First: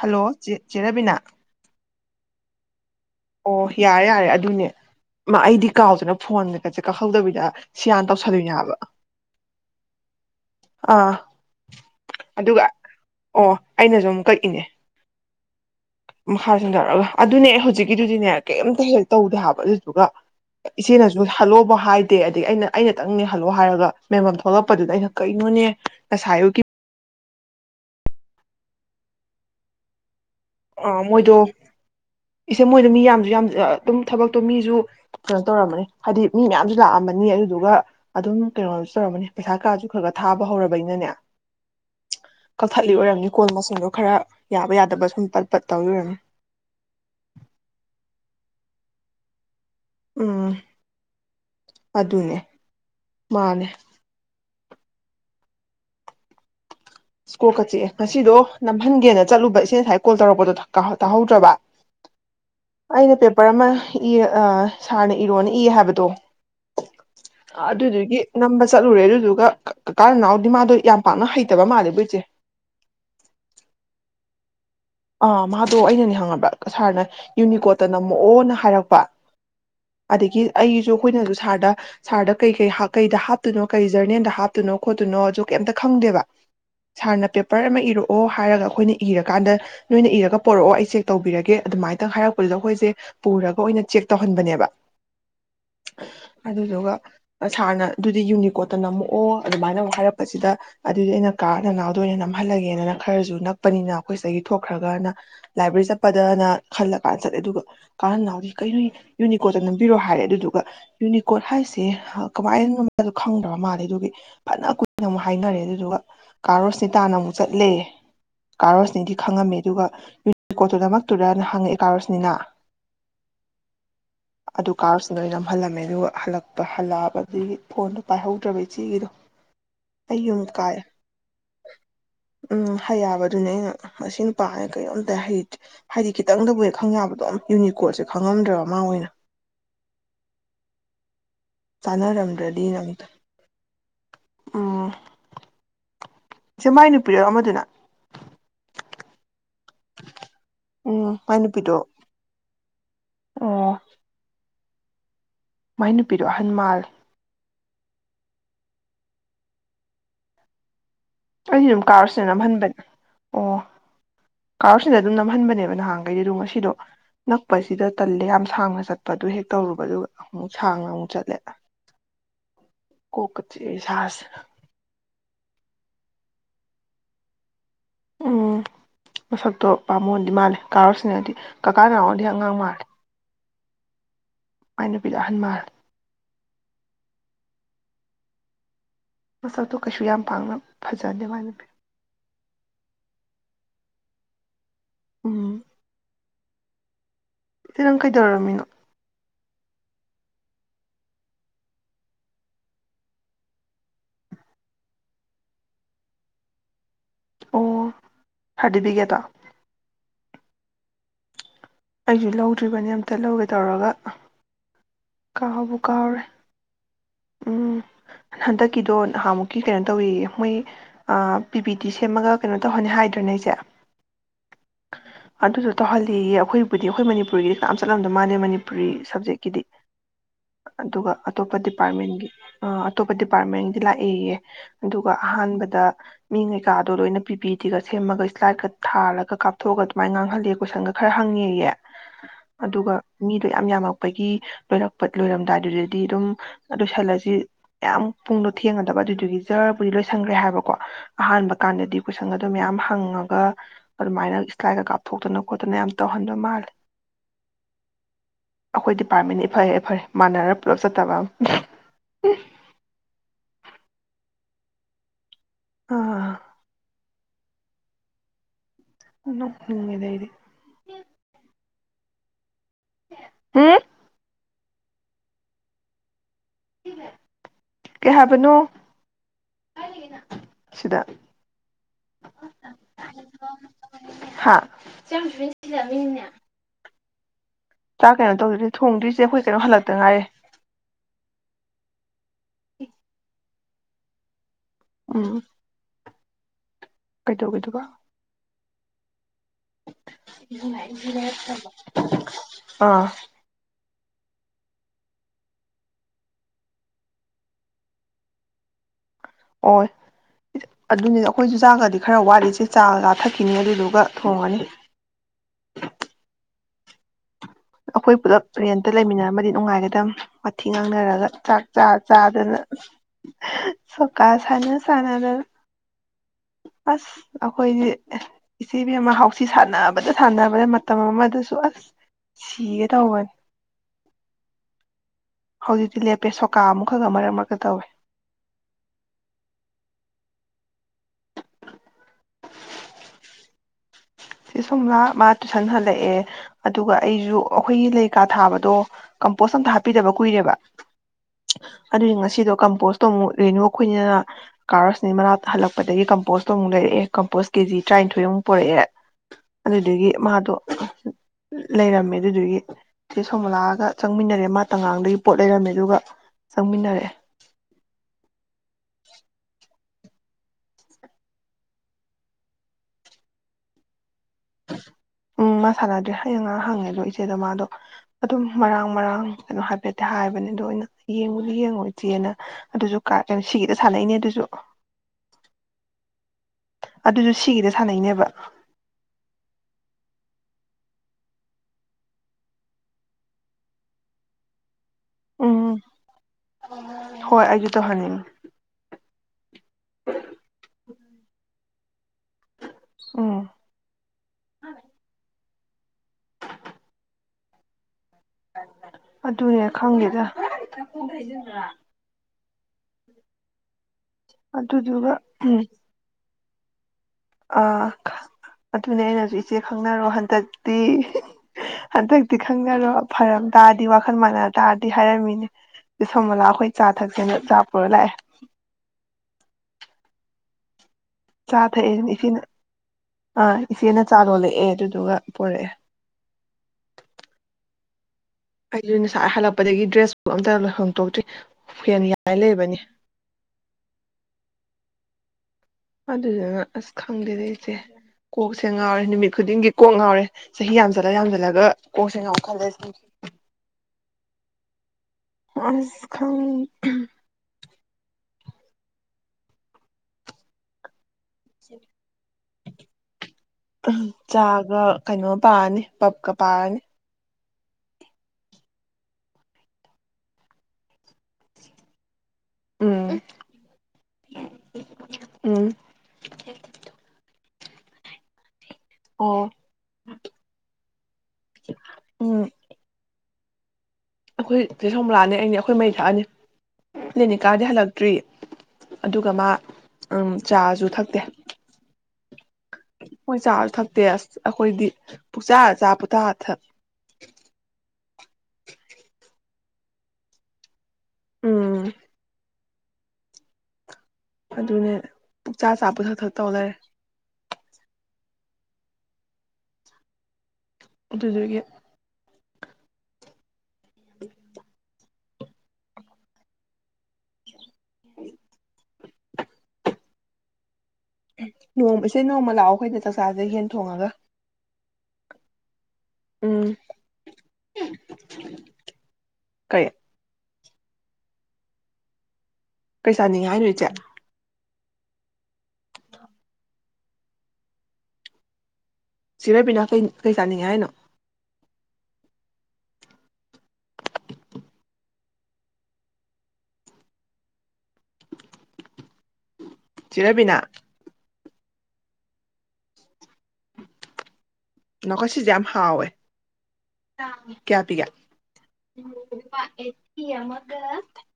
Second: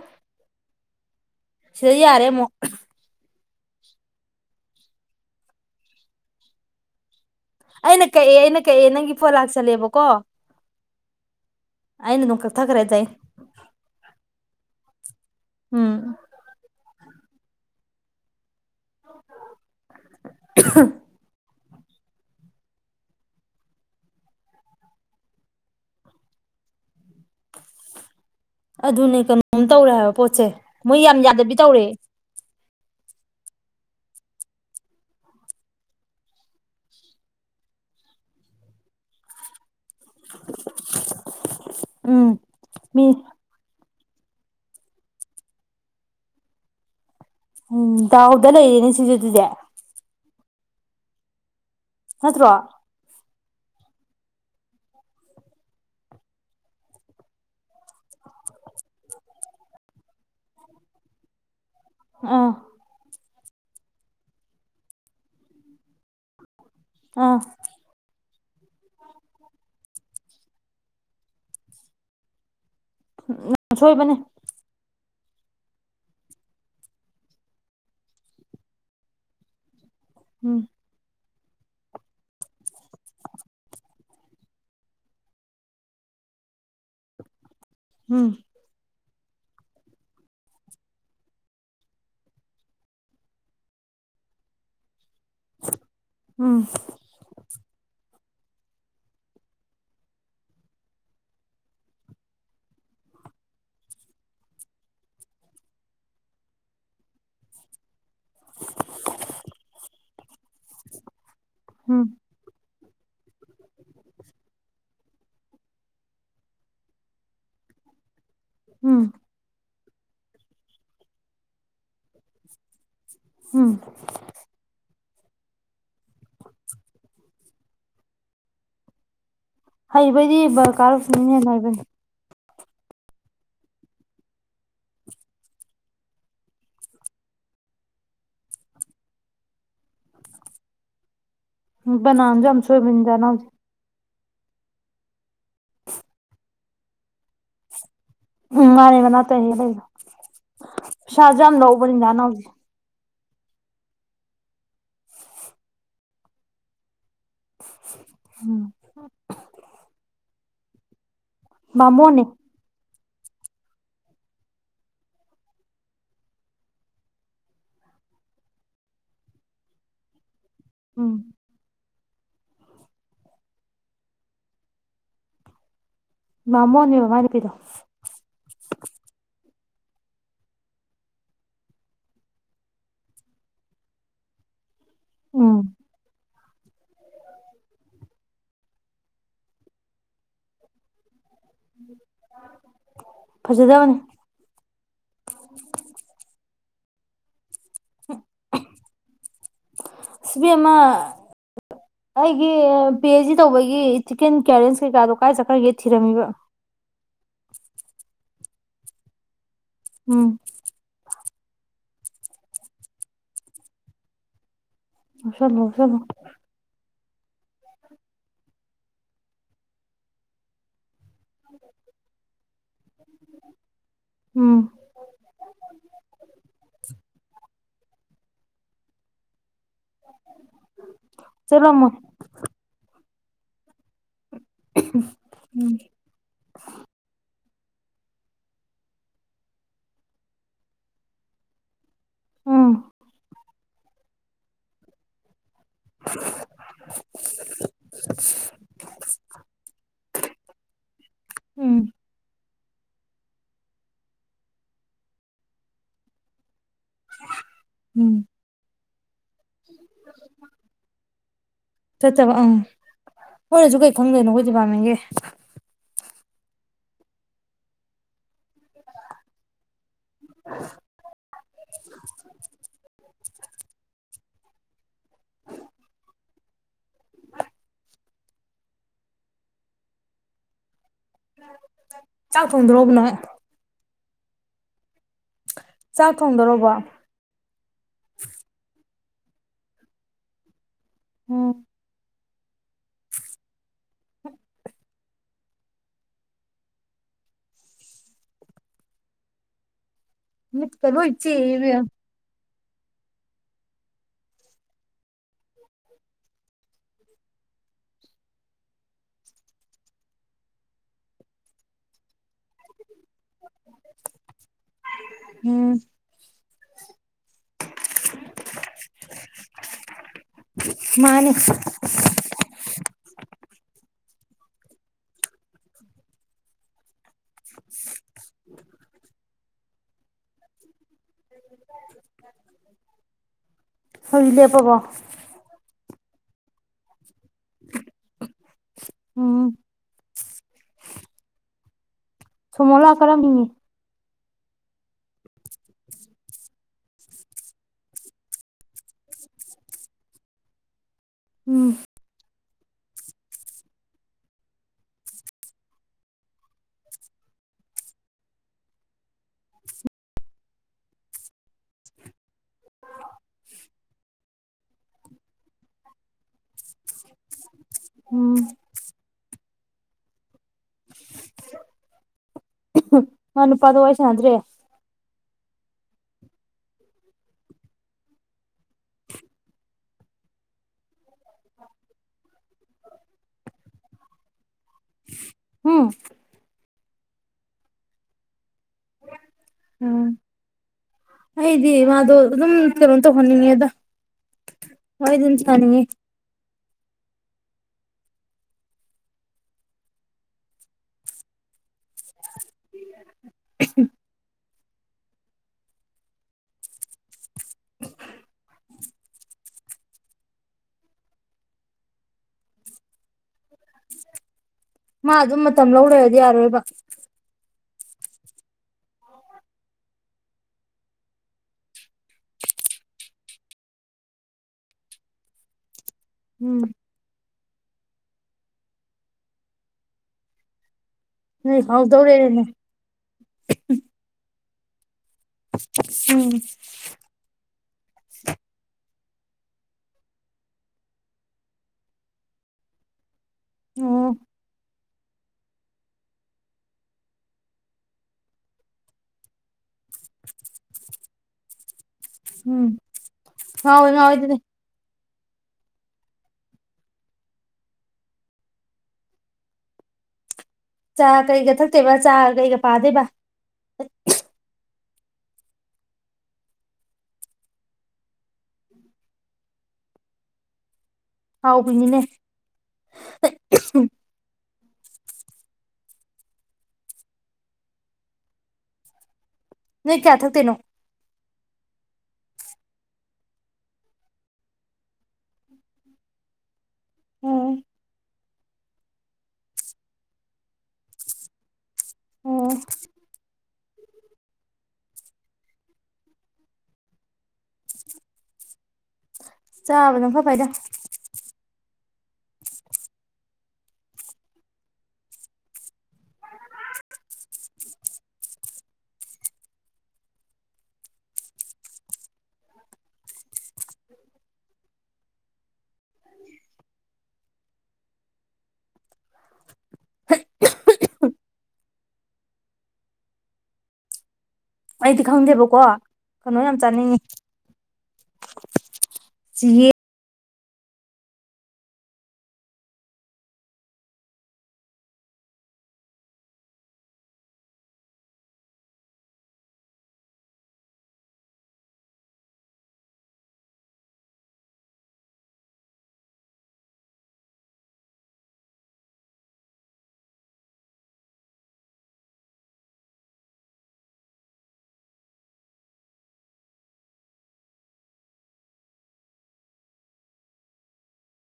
hello ꯆꯦꯔꯕꯤꯅꯥ ꯁꯤ ꯌꯥꯔꯦ ꯃꯣ ꯑꯣ ꯌꯥꯔꯦ ꯌꯥꯔꯦ ꯑꯗꯨꯅꯦ ꯃꯥ ꯑꯩꯗꯤ ꯀꯥꯎꯗꯅ ꯐꯣꯟꯗ ꯀꯠꯁꯦ ꯀꯛꯍꯧꯗꯕꯤꯗ ꯑꯩꯅ ꯁꯤꯌꯥꯟ ꯀꯛꯑꯦ ꯇꯧꯁꯜꯂꯨꯏꯅꯦ ꯑꯩꯅ ꯍꯥꯏꯕ ꯀꯛꯑꯦ ꯅꯪꯒꯤ ꯄꯣꯠ ꯂꯥꯛ ꯆꯜꯂꯦꯕꯀꯣ ꯑꯥ ꯑꯩꯅ ꯅꯣꯡ ꯑꯗꯨꯒ ꯀꯛꯊꯈ꯭ꯔꯦ ꯇꯥꯏ ꯑꯣ ꯑꯩꯅ ꯁꯨꯝ ꯀꯛꯏꯅꯦ ꯎꯝ ꯃꯈꯥ ꯆꯟꯊꯧꯔꯑꯒ ꯑꯗꯨꯅꯦ ꯑꯦ ꯍꯧꯖꯤꯛꯀꯤꯗꯨꯗꯤꯅꯦ ꯀꯩꯝꯇ ꯍꯦꯛ ꯇꯧꯗꯦ ꯍꯥꯏꯕ ꯑꯗꯨꯗꯨꯒ ꯏꯆꯦꯅꯁꯨ ꯍꯜꯂꯣꯕ ꯍꯥꯏ ꯑꯗꯒꯤ ꯑꯩꯅ ꯑꯩꯅꯪ ꯅꯍꯜꯂꯣ ꯍꯥꯏꯔꯒ ꯃꯦꯟꯐꯝ ꯊꯣꯛꯂꯛꯄꯗꯨꯗ ꯑꯩꯅ ꯀꯩꯅꯣꯅꯦ ꯉꯁꯥꯏ ꯑꯗꯨꯅꯦ ꯀꯩꯅꯣꯝ ꯇꯧꯔꯦ ꯍꯥꯏꯕ ꯄꯣꯠꯁꯦ ꯑ ꯃꯣꯏ ꯌꯥꯝ ꯃꯣꯏꯗꯣ ꯌꯥꯗꯕꯤ ꯇꯧꯔꯦ ꯏꯦ ꯃꯣꯏꯗꯣ ꯃꯤ ꯌꯥꯝꯁꯨ ꯌꯥꯝ ꯑꯗꯨꯝ ꯊꯕꯛꯇꯣ ꯃꯤꯁꯨ ꯀꯩꯅꯣ ꯇꯧꯔꯝꯃꯅꯤ ꯍꯥꯏꯗꯤ ꯃꯤ ꯃꯌꯥꯝꯁꯨ ꯂꯥꯛꯑꯝꯃꯅꯤ ꯑꯗꯨꯗꯨꯒ ꯑꯗꯨꯝ ꯀꯩꯅꯣꯁꯨ ꯇꯧꯔꯝꯃꯅꯤ ꯄꯩꯁꯥ ꯀꯥꯁꯨ ꯈꯔ ꯈꯔ ꯊꯥꯕ ꯍꯧꯔꯕꯩꯩꯅꯅꯦ ꯎꯝ ꯀꯛꯊꯠꯂꯤ ꯃꯤ ꯑꯣꯏꯔꯝꯅꯤ ꯀꯣꯜ ꯃꯁꯤꯡꯗꯣ ꯈꯔ ꯌꯥꯕ ꯌꯥꯗꯕ ꯁꯨꯝ ꯄꯠ ꯄꯠ ꯇꯧꯔꯔꯅꯤ ꯎꯝ ꯗꯥꯥꯎꯗ ꯂꯩꯔꯤꯅꯦ ꯁꯤꯁꯨ ꯑꯗꯨꯗꯤ ꯎꯝ ꯑꯗꯨꯅꯦ ꯅꯠꯇ꯭ꯔꯣ ꯃꯥꯅꯦ ꯁꯀꯣꯔ ꯀꯠ ꯆꯤꯑꯦ ꯉꯁꯤꯗꯣ ꯅꯝꯍꯟꯒꯦꯅ ꯆꯠꯂꯨꯕ ꯏꯆꯦ ꯉꯁꯥꯏ ꯀꯣꯜ ꯇꯧꯔꯛꯄꯗꯣ ꯇꯥꯍꯧꯗ꯭ꯔꯕ ꯑꯥ ꯑꯩꯅ ꯄꯦꯄꯔ ꯑꯃ ꯁꯥꯔꯅ ꯏꯔꯣꯅ ꯏꯌꯦ ꯍꯥꯏꯕꯗꯣ ꯑꯥ ꯑꯗꯨꯗꯨꯒꯤ ꯅꯝꯕ ꯆꯠꯂꯨꯔꯦ ꯑꯗꯨꯗꯨꯒ ꯀꯀꯥ ꯅꯅꯥꯎ ꯗꯤ ꯃꯥꯗꯣ ꯌꯥꯝ ꯄꯥꯛꯅ ꯍꯩꯇꯕ ꯃꯥꯜꯂꯦ ꯕꯨꯣꯏꯠꯁꯦ ꯎ ꯎꯝ ꯁꯣꯏꯕꯅꯦ ꯑꯥ ꯃꯥꯗꯣ ꯑꯩꯅꯅꯦ ꯍꯪꯉꯕ ꯁꯥꯔꯅ ꯌꯨꯅꯤꯀꯣꯠꯇ ꯅꯝꯃꯛꯑꯣꯅ ꯍꯥꯏꯔꯛꯄ ꯑꯗꯒꯤ ꯎꯝ ꯑꯩꯁꯨ ꯑꯩꯈꯣꯏꯅꯁꯨ ꯁꯥꯔꯗ ꯁꯥꯔꯗ ꯀꯩꯀꯩ ꯀꯩꯗ ꯍꯥꯞꯇꯣꯏꯅꯣ ꯀꯩ ꯖꯔꯅꯦꯜꯗ ꯍꯥꯞꯇꯣꯏꯅꯣ ꯈꯣꯠꯇꯨꯅꯣ ꯀꯩꯝꯇ ꯈꯪꯗꯦꯕ ꯁꯥꯔꯅ ꯄꯦꯄꯔ ꯑꯃ ꯏꯔꯛꯑꯣ ꯎꯝ ꯍꯥꯏꯔꯒ ꯑꯩꯈꯣꯏꯅ ꯏꯔꯀꯥꯟꯗ ꯅꯣꯏꯅ ꯏꯔꯒ ꯄꯣꯔꯔꯛꯑꯣ ꯑꯩ ꯆꯦꯛ ꯇꯧꯕꯤꯔꯒꯦ ꯑꯗꯨꯃꯥꯏꯇꯪ ꯍꯥꯏꯔꯛꯄꯗ ꯑꯩꯈꯣꯏꯁꯦ ꯄꯨꯔꯒ ꯑꯣꯏꯅ ꯆꯦꯛ ꯇꯧꯍꯟꯕꯅꯦꯕ ꯎꯝ ꯑꯗꯨꯗꯨꯒ ꯁꯥꯔꯅ ꯑꯗꯨꯗꯤ ꯌꯨꯅꯤꯀꯣꯠꯇ ꯅꯝꯃꯛꯑꯣ ꯑꯗꯨꯃꯥꯏꯅ ꯑꯃ ꯍꯥꯏꯔꯛꯄꯁꯤꯗ ꯑꯗꯨꯏꯗꯤ ꯑꯩꯅ ꯀꯥꯅ ꯂꯥꯗ ꯑꯣꯏꯅ ꯅꯝꯍꯜꯂꯒꯦꯅꯅ ꯈꯔꯁꯨ ꯅꯛꯄꯅꯤꯅ ꯑꯩꯈꯣꯏ ꯁꯤꯗꯒꯤ ꯊꯣꯛꯈ꯭ꯔꯒꯅ ꯂꯥꯏꯕ꯭ꯔꯦꯔꯤ ꯆꯠꯄꯗꯅ ꯈꯜꯂꯀꯥꯟꯗ ꯆꯠꯂꯦ ꯑꯗꯨꯒ ꯀꯥꯟ ꯅꯅꯥꯗꯤ ꯀꯩꯅꯣ ꯌꯨꯅꯤꯀꯣꯠꯇ ꯅꯝꯕꯤꯔꯣ ꯍꯥꯏꯔꯦ ꯑꯗꯨꯗꯨꯒ ꯌꯨꯅꯤꯀꯣꯠ ꯍꯥꯏꯁꯦ ꯎꯝ ꯀꯃꯥꯏꯅ ꯃꯗꯨ ꯈꯪꯗ꯭ꯔꯕ ꯃꯥꯜꯂꯦ ꯑꯗꯨꯒꯤ ꯐꯖꯅ ꯀꯨꯏꯅ ꯑꯃꯨꯛ ꯍꯥꯏꯅꯔꯦ ꯑꯗꯨꯗꯨꯒ ꯀꯥꯔꯣꯁꯅꯤ ꯇꯥꯅ ꯑꯃꯨꯛ ꯆꯠꯂꯦ ꯎꯝ ꯀꯥꯔꯣꯁꯅꯤꯗꯤ ꯈꯪꯉꯝꯃꯤ ꯑꯗꯨꯒ ꯌꯨꯅꯤꯀꯣꯠꯇꯨꯗꯃꯛꯇꯨꯔꯅ ꯍꯪꯉꯛꯑꯦ ꯀꯥꯔꯣꯁꯅꯤꯅ ꯎꯝ ꯑꯗꯨ ꯀꯥꯔꯁꯤꯡꯗ ꯅꯝ ꯍꯜꯂꯝꯃꯦ ꯑꯗꯨꯒ ꯍꯜꯂꯛꯄ ꯍꯜꯂꯛꯑꯕꯗꯒꯤ ꯐꯣꯟꯗꯣ ꯄꯥꯏꯍꯧꯗ꯭ꯔꯕ ꯏꯆꯦꯒꯤꯗꯣ [inaudible] ꯍꯩꯕꯩꯗꯤ ꯌꯨꯝ ꯕꯔ ꯀꯥꯏ ꯀꯥꯔꯛꯁꯨꯨꯅꯤꯅꯦꯅ ꯍꯥꯏꯕꯅꯤ ꯎꯝ ꯍꯩ ꯑꯕꯗꯨꯅꯦ ꯑꯩꯅ ꯃꯁꯤ ꯅꯨ ꯄꯥꯉꯦ ꯀꯩꯅꯣꯝꯇ ꯍꯩ ꯍꯥꯏꯗꯤ ꯈꯤꯇꯪꯗꯕꯨ ꯍꯦ ꯈꯪ ꯌꯥꯕꯗꯣ ꯌꯨꯅꯤꯀꯣꯠꯁꯦ ꯈꯪꯉꯝꯗ꯭ꯔꯕ ꯃꯥ ꯑꯣꯏꯅ ꯅꯥꯖ ꯌꯥꯝꯁꯣꯏꯕꯖꯅ ꯍꯧ ꯑꯣ ꯏꯦ ꯃꯥꯏ ꯅꯨꯄꯤꯔꯣ ꯑꯃꯗꯨꯅ ꯎꯝ ꯃꯥꯅꯦ ꯃꯅꯥ ꯇꯍꯦꯛ ꯂꯩꯗꯣ ꯎꯝ ꯃꯥꯏ ꯄꯩꯁꯥꯁꯨ ꯌꯥꯝ ꯅꯨꯄꯤꯗꯣ ꯂꯧꯕꯅꯤ ꯅꯍ ꯅ ꯍꯧꯖꯤꯛ ꯑꯣ ꯃꯥꯏ ꯅꯨꯄꯤꯔꯣ ꯑꯍꯟ ꯃꯥꯜ ꯎꯝ ꯑꯩꯗꯤ ꯑꯗꯨꯝ ꯕꯥꯃꯣꯟꯅꯦ ꯀꯥꯔꯨꯁꯤꯅ ꯅꯝꯍꯟꯕꯅꯦ ꯑꯣ ꯀꯥꯔꯁꯤꯗ ꯑꯗꯨꯝ ꯅꯝꯍꯟꯕꯅꯦꯕ ꯅꯍꯥꯟꯈꯩꯗꯤꯗ ꯉꯁꯤꯗꯣ ꯅꯛꯄꯁꯤꯗ ꯇꯜꯂꯦ ꯌꯥꯝ ꯁꯥꯡꯅ ꯆꯠꯄ ꯑꯗꯨ ꯍꯦꯛ ꯇꯧꯔꯨꯕ ꯑꯗꯨꯒ ꯑꯃꯨꯛ ꯁꯥꯡꯅ ꯑꯃꯨꯛ ꯎꯝ ꯆꯠꯂꯦ ꯀꯣꯛꯀ ꯆꯤꯛꯦ ꯁꯥꯁꯦ ꯏꯃꯥ ꯃꯣꯟꯅꯦꯕꯃ ꯅꯨꯄꯤꯗꯣ ꯎꯝ ꯃꯁꯛꯇꯣ ꯄꯥꯝꯃꯣꯗꯤ ꯃꯥꯜꯂꯦ ꯀꯥꯔꯁꯤꯅꯦꯗꯤ ꯀꯀꯥ ꯅꯥꯎꯔꯗꯤ ꯑꯉꯥꯡ ꯃꯥꯜꯂꯦ ꯃꯥꯏ ꯅꯨꯄꯤꯗ ꯑꯍꯜ ꯃꯥꯜ ꯎꯝ ꯃꯁꯛꯇꯣ ꯀꯩꯁꯨ ꯌꯥꯝ ꯄꯥꯡꯅ ꯐꯖꯗꯦ ꯋꯥꯅ ꯄ ꯐꯖꯗꯕꯅꯤ ꯎꯝ ꯏꯦ ꯅꯪ ꯀꯩꯗꯧꯔꯝꯃꯤꯅꯣ ꯁꯤꯕꯤꯃ ꯑꯩꯒꯤ ꯄꯤ ꯑꯩꯆ ꯗꯤ ꯇꯧꯕꯒꯤ ꯆꯤꯛꯀꯦꯟ ꯀꯦꯔꯦꯁ ꯀꯩꯀꯥꯗꯣ ꯀꯥꯏ ꯆꯠꯈ꯭ꯔꯒꯦ ꯊꯤꯔꯝꯃꯤꯕ ꯑꯣ ꯍꯥꯏꯗꯤꯕꯤꯒꯦ ꯇ ꯎꯝ ꯑꯩꯁꯨ ꯂꯧꯗ꯭ꯔꯤꯕꯅꯦ ꯑꯝꯇ ꯂꯧꯒꯦ ꯇꯧꯔꯒ ꯂꯧꯁꯜꯂꯣ ꯀꯥꯎꯍꯕꯨ ꯂꯧꯁꯜꯂꯣ ꯀꯥꯎꯔꯦ ꯎꯝ ꯍꯟꯗꯛꯀꯤꯗꯣ ꯅꯍꯥꯟꯃꯨꯛꯀꯤ ꯀꯩꯅꯣ ꯇꯧꯋ ꯃꯣꯏ ꯄꯤ ꯕꯤ ꯇꯤ ꯁꯦꯝꯃꯒ ꯀꯩꯅꯣ ꯇꯧꯍꯅꯤ ꯍꯥꯏꯗ꯭ꯔꯅꯦ ꯑꯩꯁꯦ ꯎꯝ ꯑꯗꯨꯁꯨ ꯇꯧꯍꯜꯂꯤꯌꯦ ꯑꯩꯈꯣꯏꯕꯨꯗꯤ ꯑꯩꯈꯣꯏ ꯃꯅꯤꯄꯨꯔꯤꯒꯤꯗꯤ ꯈꯝ ꯆꯠꯂꯝꯗꯧ ꯃꯥꯜꯂꯦ ꯃꯅꯤꯄꯨꯔꯤ ꯁꯕꯖꯦꯛꯀꯤꯗꯤ ꯑꯗꯨꯒ ꯑꯇꯣꯞꯄ ꯆꯠꯂꯝꯃꯣꯏ ꯗꯤꯄꯥꯔꯠꯃꯦꯟꯒꯤ ꯑꯇꯣꯞꯄ ꯗꯤꯄꯥꯔꯠꯃꯦꯟꯗꯤ ꯂꯥꯛꯑꯦꯌꯦ ꯑꯗꯨꯒ ꯎꯝ ꯑꯍꯥꯟꯕꯗ ꯃꯤ ꯀꯩꯀꯥꯗꯣ ꯂꯣꯏꯅ ꯄꯤꯄꯤꯇꯤꯒ ꯁꯦꯝꯃꯒ ꯏꯁ꯭ꯂꯥꯏꯠꯀ ꯊꯥꯜꯂꯒ ꯀꯥꯞꯊꯣꯛꯑꯒ ꯑꯗꯨꯃꯥꯏꯅ ꯉꯥꯡꯍꯜꯂꯤ ꯀꯣꯏꯁꯟꯒ ꯈꯔ ꯍꯪꯉꯦꯌꯦ ꯎꯝ ꯑꯗꯨꯒ ꯃꯤꯗꯣ ꯌꯥꯝ ꯌꯥꯝꯃꯛꯄꯒꯤ ꯂꯣꯏꯔꯛꯄ ꯂꯣꯏꯔꯝꯗꯥꯏ ꯗꯨꯗꯗꯤ ꯑꯗꯨꯝ ꯑꯗꯨꯁꯜꯂꯁꯤ ꯌꯥꯝ ꯄꯨꯡꯗꯣ ꯊꯦꯡꯉꯗꯕ ꯑꯗꯨꯏꯗꯨꯒꯤ ꯖꯔꯕꯨꯗꯤ ꯂꯣꯏꯁꯪꯈ꯭ꯔꯦ ꯍꯥꯏꯕꯀꯣ ꯑꯍꯥꯟꯕ ꯎꯝ ꯀꯥꯟꯗꯗꯤ ꯀꯣꯏꯁꯟꯒ ꯑꯗꯨ ꯃꯌꯥꯝ ꯍꯪꯉꯒ ꯑꯗꯨꯃꯥꯏꯅ ꯏꯁꯂꯥꯏꯠꯀ ꯀꯥꯞꯊꯣꯛꯇꯅ ꯈꯣꯠꯇꯅ ꯌꯥꯝ ꯇꯧꯍꯟꯕ ꯃꯥꯜꯂꯦ ꯎꯝ ꯑꯩꯈꯣꯏ ꯗꯤꯄꯥꯔꯠꯃꯦꯟꯅ ꯑꯐ ꯍꯦꯛ ꯐꯔꯦ ꯃꯥꯟꯅꯔ ꯄꯨꯂꯞ ꯆꯠꯇꯕ [unintelligible] ꯆꯠꯇꯕ ꯑꯪ ꯃꯣꯏꯅꯁꯨ ꯀꯩ ꯈꯪꯗꯣꯏꯅꯣ ꯑꯩꯈꯣꯏ ꯗꯤꯄꯥꯃꯦꯟꯒꯤ ꯑ ꯅꯣꯛꯅꯤꯡꯉꯦꯗ ꯑꯩꯗꯤ [inaudible] ꯍꯥ [unintelligible] ꯀꯩ ꯍꯥꯏꯕꯅꯣ [unintelligible] ꯁꯤꯗ ꯆꯥꯛ ꯊꯣꯡꯗ꯭ꯔꯣꯕꯣ ꯅꯣꯏ ꯍꯥꯥ [unintelligible] ꯆꯥꯛ ꯊꯣꯡꯗꯣꯔꯕꯣ ꯆꯥꯛ ꯀꯩꯅꯣ ꯇꯧꯗꯔꯤ ꯊꯣꯡꯗ꯭ꯔꯤ ꯏꯆꯦ ꯑꯩꯈꯣꯏ ꯀꯩꯅꯣ ꯍꯜꯂꯛꯇ ꯉꯥꯏꯔꯤ ꯎ ꯎꯝ ꯀꯩꯗꯧꯒꯤꯗꯨꯕ ꯃꯤꯠꯀ ꯂꯣꯏ ꯆꯤꯛꯑꯦ ꯏꯕꯦꯝꯃ [unintelligible] ꯑꯥ ꯑꯣꯏ ꯑꯗꯨꯅꯤꯗ ꯑꯩꯈꯣꯏꯁꯨ ꯆꯥꯛꯀꯥꯗꯤ ꯈꯔ ꯋꯥꯠꯂꯤ ꯏꯆꯦ ꯆꯥ ꯀꯩꯀꯥ ꯊꯛꯈꯤꯅꯤ ꯑꯗꯨꯗꯨꯒ ꯊꯣꯡꯉꯅꯤ ꯎꯝ ꯑꯩꯈꯣꯏ ꯄꯨꯂꯞ ꯔꯦꯟꯇ ꯂꯩꯃꯤꯟꯅꯔꯝꯃꯗꯤ ꯅꯨꯡꯉꯥꯏꯒꯗꯝ ꯋꯥꯊꯤ ꯉꯥꯡꯅꯔꯒ ꯃꯥꯅꯤ ꯆꯥꯛ ꯆꯥꯛ ꯆꯥꯗꯅ ꯁꯣꯀꯥ ꯁꯥꯟꯅ ꯁꯥꯟꯅꯗꯅ ꯑꯁ ꯑꯩꯈꯣꯏꯗꯤ ꯑꯦ ꯏꯆꯦ ꯏꯕꯦꯝꯃ ꯍꯥꯎꯁꯤ ꯁꯥꯟꯅꯕꯗ ꯁꯥꯟꯅꯕꯗ ꯃꯇꯝ ꯑꯃꯗꯁꯨ ꯑꯁ ꯁꯤꯒꯦ ꯇꯧꯕꯅꯦ ꯍꯧꯖꯤꯛ ꯂꯦꯞꯄꯕꯣ ꯍꯧꯖꯤꯛꯇꯤ ꯂꯦꯞ ꯄꯦ ꯁꯣꯀꯥ ꯑꯃꯨꯛ ꯈꯒ ꯃꯔꯛ ꯃꯔꯛꯇ ꯇꯧꯋꯦ ꯎꯝ ꯁꯨꯃꯣꯂꯥ ꯀꯔꯝ ꯍꯤꯡꯉꯤ ꯆꯦ ꯁꯣꯝꯂꯥ ꯃꯥ ꯇꯨꯏꯁꯟ ꯍꯜꯂꯛꯑꯦ ꯑꯗꯨꯒ ꯑꯩꯁꯨ ꯑꯩꯈꯣꯏꯒꯤ ꯂꯩꯀꯥ ꯊꯥꯕꯗꯣ ꯀꯝꯄꯣꯁ ꯑꯝꯇ ꯍꯥꯞꯄꯤꯗꯕ ꯀꯨꯏꯔꯦꯕ ꯎꯝ ꯑꯗꯨꯏ ꯉꯁꯤꯗꯣ ꯀꯝꯄꯣꯁꯇꯣ ꯑꯃꯨꯛ ꯔꯦꯅꯨ ꯑꯩꯈꯣꯏꯅꯤꯅ ꯀꯥ ꯔꯣꯁꯅꯤ ꯃꯅꯥꯛꯇ ꯍꯜꯂꯛꯄꯗꯒꯤ ꯀꯝꯄꯣꯁꯇꯣ ꯑꯃꯨꯛ ꯂꯩꯔꯛꯑꯦ ꯀꯝꯄꯣꯁ ꯀꯦꯖꯤ ꯇꯔꯥꯅꯤꯊꯣꯏꯃꯨꯛ ꯄꯨꯔꯛꯑꯦ ꯑꯗꯨꯗꯨꯒꯤ ꯃꯥꯗꯣ ꯂꯩꯔꯝꯃꯦ ꯑꯗꯨꯗꯨꯒꯤ ꯆꯦ ꯁꯣꯝꯂꯥꯒ ꯆꯪꯃꯤꯟꯅꯔꯛꯑꯦ ꯃꯥ ꯇꯉꯥꯡꯗꯒꯤ ꯄꯣꯠ ꯂꯩꯔꯝꯃꯦ ꯑꯗꯨꯒ ꯆꯪꯃꯤꯟꯅꯔꯛꯑꯦ ꯎꯝ ꯃꯥ ꯅꯨꯄꯥꯗꯣ ꯋꯥꯔꯤ ꯁꯥꯟꯅꯗ꯭ꯔꯦ ꯎꯝ ꯃꯥ ꯁꯥꯟꯅꯗ꯭ꯔꯦ ꯑꯩꯅ ꯉꯔꯥꯡ ꯍꯪꯉꯦ ꯑꯗꯣ ꯏꯆꯦꯗ ꯃꯥꯗꯣ ꯑꯗꯨꯝ ꯃꯔꯥꯡ ꯃꯔꯥꯡ ꯀꯩꯅꯣ ꯍꯥꯏꯐꯦꯠꯇꯤ ꯍꯥꯏꯕꯅꯦ ꯑꯗꯣ ꯑꯩꯅ ꯌꯦꯡꯕꯨꯗꯤ ꯌꯦꯡꯉꯣ ꯏꯆꯦꯅ ꯑꯗꯨꯁꯨ ꯀꯥ ꯑꯦꯝꯁꯤꯒꯤꯗ ꯁꯥꯟꯅꯩꯅꯦ ꯑꯗꯨꯁꯨ ꯍꯨꯡ ꯑꯗꯨꯁꯨ ꯁꯤꯒꯤꯗ ꯁꯥꯟꯅꯩꯅꯦꯕ ꯎꯝ ꯑꯩꯗꯤ ꯃꯥꯗꯣ ꯑꯗꯨꯝ ꯀꯩꯅꯣ ꯇꯧꯍꯟꯅꯤꯡꯉꯦꯗ ꯋꯥꯏꯗꯤ ꯑꯗꯨꯝ ꯎꯝ ꯁꯥꯅꯤꯡꯉꯦ ꯍꯣꯏ ꯑꯩꯒꯤꯇ ꯍꯅꯤꯅꯤ [unintelligible] ꯑꯣ ꯑꯗꯨꯅꯦ ꯈꯪꯒꯦꯗ ꯎ ꯃꯥ ꯑꯗꯨꯝ ꯃꯇꯝ ꯂꯧꯔꯗꯤ ꯌꯥꯔꯣꯏꯕ ꯑꯥ ꯑꯗꯨꯅꯦ ꯑꯩꯅꯁꯨ ꯏꯆꯦ ꯈꯪꯅꯔꯣ ꯍꯟꯗꯛꯇꯤ ꯍꯟꯗꯛꯇꯤ ꯈꯪꯅꯔꯣ ꯐꯔꯝ ꯇꯥꯔꯗꯤ ꯋꯥꯈꯜ ꯃꯥꯟꯅ ꯇꯥꯔꯗꯤ ꯍꯥꯏꯔꯝꯃꯤꯅꯦ ꯁꯝ ꯃꯣꯂꯥ ꯎꯝ ꯑꯩꯈꯣꯏ ꯆꯥ ꯊꯛꯁꯦꯅ ꯆꯥꯛ ꯄꯨꯔ ꯂꯥꯛꯑꯦ ꯅꯣꯏ ꯆꯥ ꯊꯛꯑꯦ ꯑꯗꯨꯅ ꯏꯆꯦꯅ ꯍꯥꯎꯗꯧꯔꯦꯅꯦ ꯑꯥ ꯏꯆꯦꯅ ꯆꯥ ꯂꯣꯜꯂꯛꯑꯦ ꯑꯗꯨꯗꯨꯒ ꯄꯣꯔꯛꯑꯦ ꯎꯝ ꯑꯩꯁꯨ ꯅꯁꯥꯏ ꯍꯜꯂꯛꯄꯗꯒꯤ ꯗ꯭ꯔꯦꯁꯄꯨ ꯑꯝꯇ ꯂꯣꯏꯍꯣꯡꯗꯣꯛꯇ꯭ꯔꯤ ꯍꯦꯟ ꯌꯥꯏ ꯂꯩꯕꯅꯤ ꯑꯣꯝ ꯑꯗꯨꯗꯨꯅ ꯑꯁ ꯈꯪꯗꯦꯗ ꯏꯆꯦ ꯀꯣꯛꯁꯦ ꯉꯥꯎꯔꯦ ꯅꯨꯃꯤꯠ ꯈꯨꯗꯤꯡꯒꯤ ꯀꯣꯛ ꯉꯥꯎꯔꯦ ꯆꯍꯤ ꯌꯥꯝ ꯆꯠꯂ ꯌꯥꯝꯁꯤꯜꯂꯒ ꯀꯣꯛꯁ ꯉꯈꯜꯂ ꯎꯝ ꯉꯥꯎꯋꯦ ꯉꯥꯎꯋꯦ ꯑꯗꯨꯅꯦ ꯑꯁ ꯈꯪ ꯆꯥ ꯀꯩꯒ ꯊꯛꯇꯦꯕ ꯆꯥ ꯀꯩꯒ ꯄꯥꯗꯦꯕ ꯆꯥꯒ ꯀꯩꯅꯣ ꯄꯥꯔꯅꯤ ꯄꯞꯀ ꯄꯥꯔꯅꯤ ꯍꯥꯎ ꯄꯅꯤꯅꯦ ꯎꯝ ꯎꯝ ꯑꯣ ꯅ ꯀꯌꯥꯊ ꯇꯅꯣ ꯎꯝ ꯑꯩꯈꯣꯏ ꯁ ꯁꯣꯝꯂꯥꯅꯦ ꯑꯩꯅꯦ ꯑꯩꯈꯣꯏ ꯃꯩ ꯊꯥꯛꯑꯅꯤ ꯑꯣ ꯀ꯭ꯂꯤꯅꯤꯀꯥꯗꯤ ꯍꯜꯂꯛꯇ꯭ꯔꯤ ꯑꯗꯨꯒ ꯃꯥ ꯆꯥꯁꯨ ꯊꯛꯇꯦ ꯑꯣ ꯃꯣꯏ ꯆꯥꯁꯨ ꯊꯛꯇꯦ ꯑꯁ ꯑꯩꯈꯣꯏꯗꯤ ꯄꯨꯛꯆꯥꯥ ꯆꯥ ꯄꯨꯣꯊꯔ ꯊꯛ ꯆꯥꯕꯗꯝ ꯐ ꯐꯥꯏꯗ ꯎꯝ ꯑꯗꯨꯅꯦ ꯆꯥ ꯆꯥ ꯄꯨꯊꯛ ꯊꯛ ꯇꯧ ꯂꯩꯔꯦ ꯑꯗꯨꯖꯒ [unintelligible] [inaudible] ꯅꯣꯡꯃꯁꯦ ꯅꯣꯡꯃ ꯂꯥꯛꯑꯣ ꯑꯩꯈꯣꯏꯅ ꯆꯥꯛꯆꯥꯥꯁꯦ ꯍꯦꯟ ꯊꯣꯡꯉꯒ ꯑꯩꯗꯤ ꯈꯪꯗꯦꯕꯀꯣ ꯀꯩꯅꯣ ꯌꯥꯝ ꯎꯝ ꯆꯥꯅꯤꯡꯉꯤ ꯆ ꯀꯩ ꯀꯩ ꯆꯥꯅꯤꯡꯉꯦ ꯍꯥꯏꯅꯣ ꯏꯆꯦ ꯁꯤꯔꯕꯤꯅꯥ ꯀꯩ ꯀꯩ ꯆꯥꯅꯤꯡꯉꯦ ꯍꯥꯏꯅꯣ ꯆꯤꯔꯥꯕꯤꯅꯥ ꯅꯈꯣꯏ ꯁꯤꯁꯦ ꯌꯥꯝ ꯍꯥꯎꯋꯦ ꯀꯌꯥ ꯄꯤꯒꯌꯥ [unintelligible]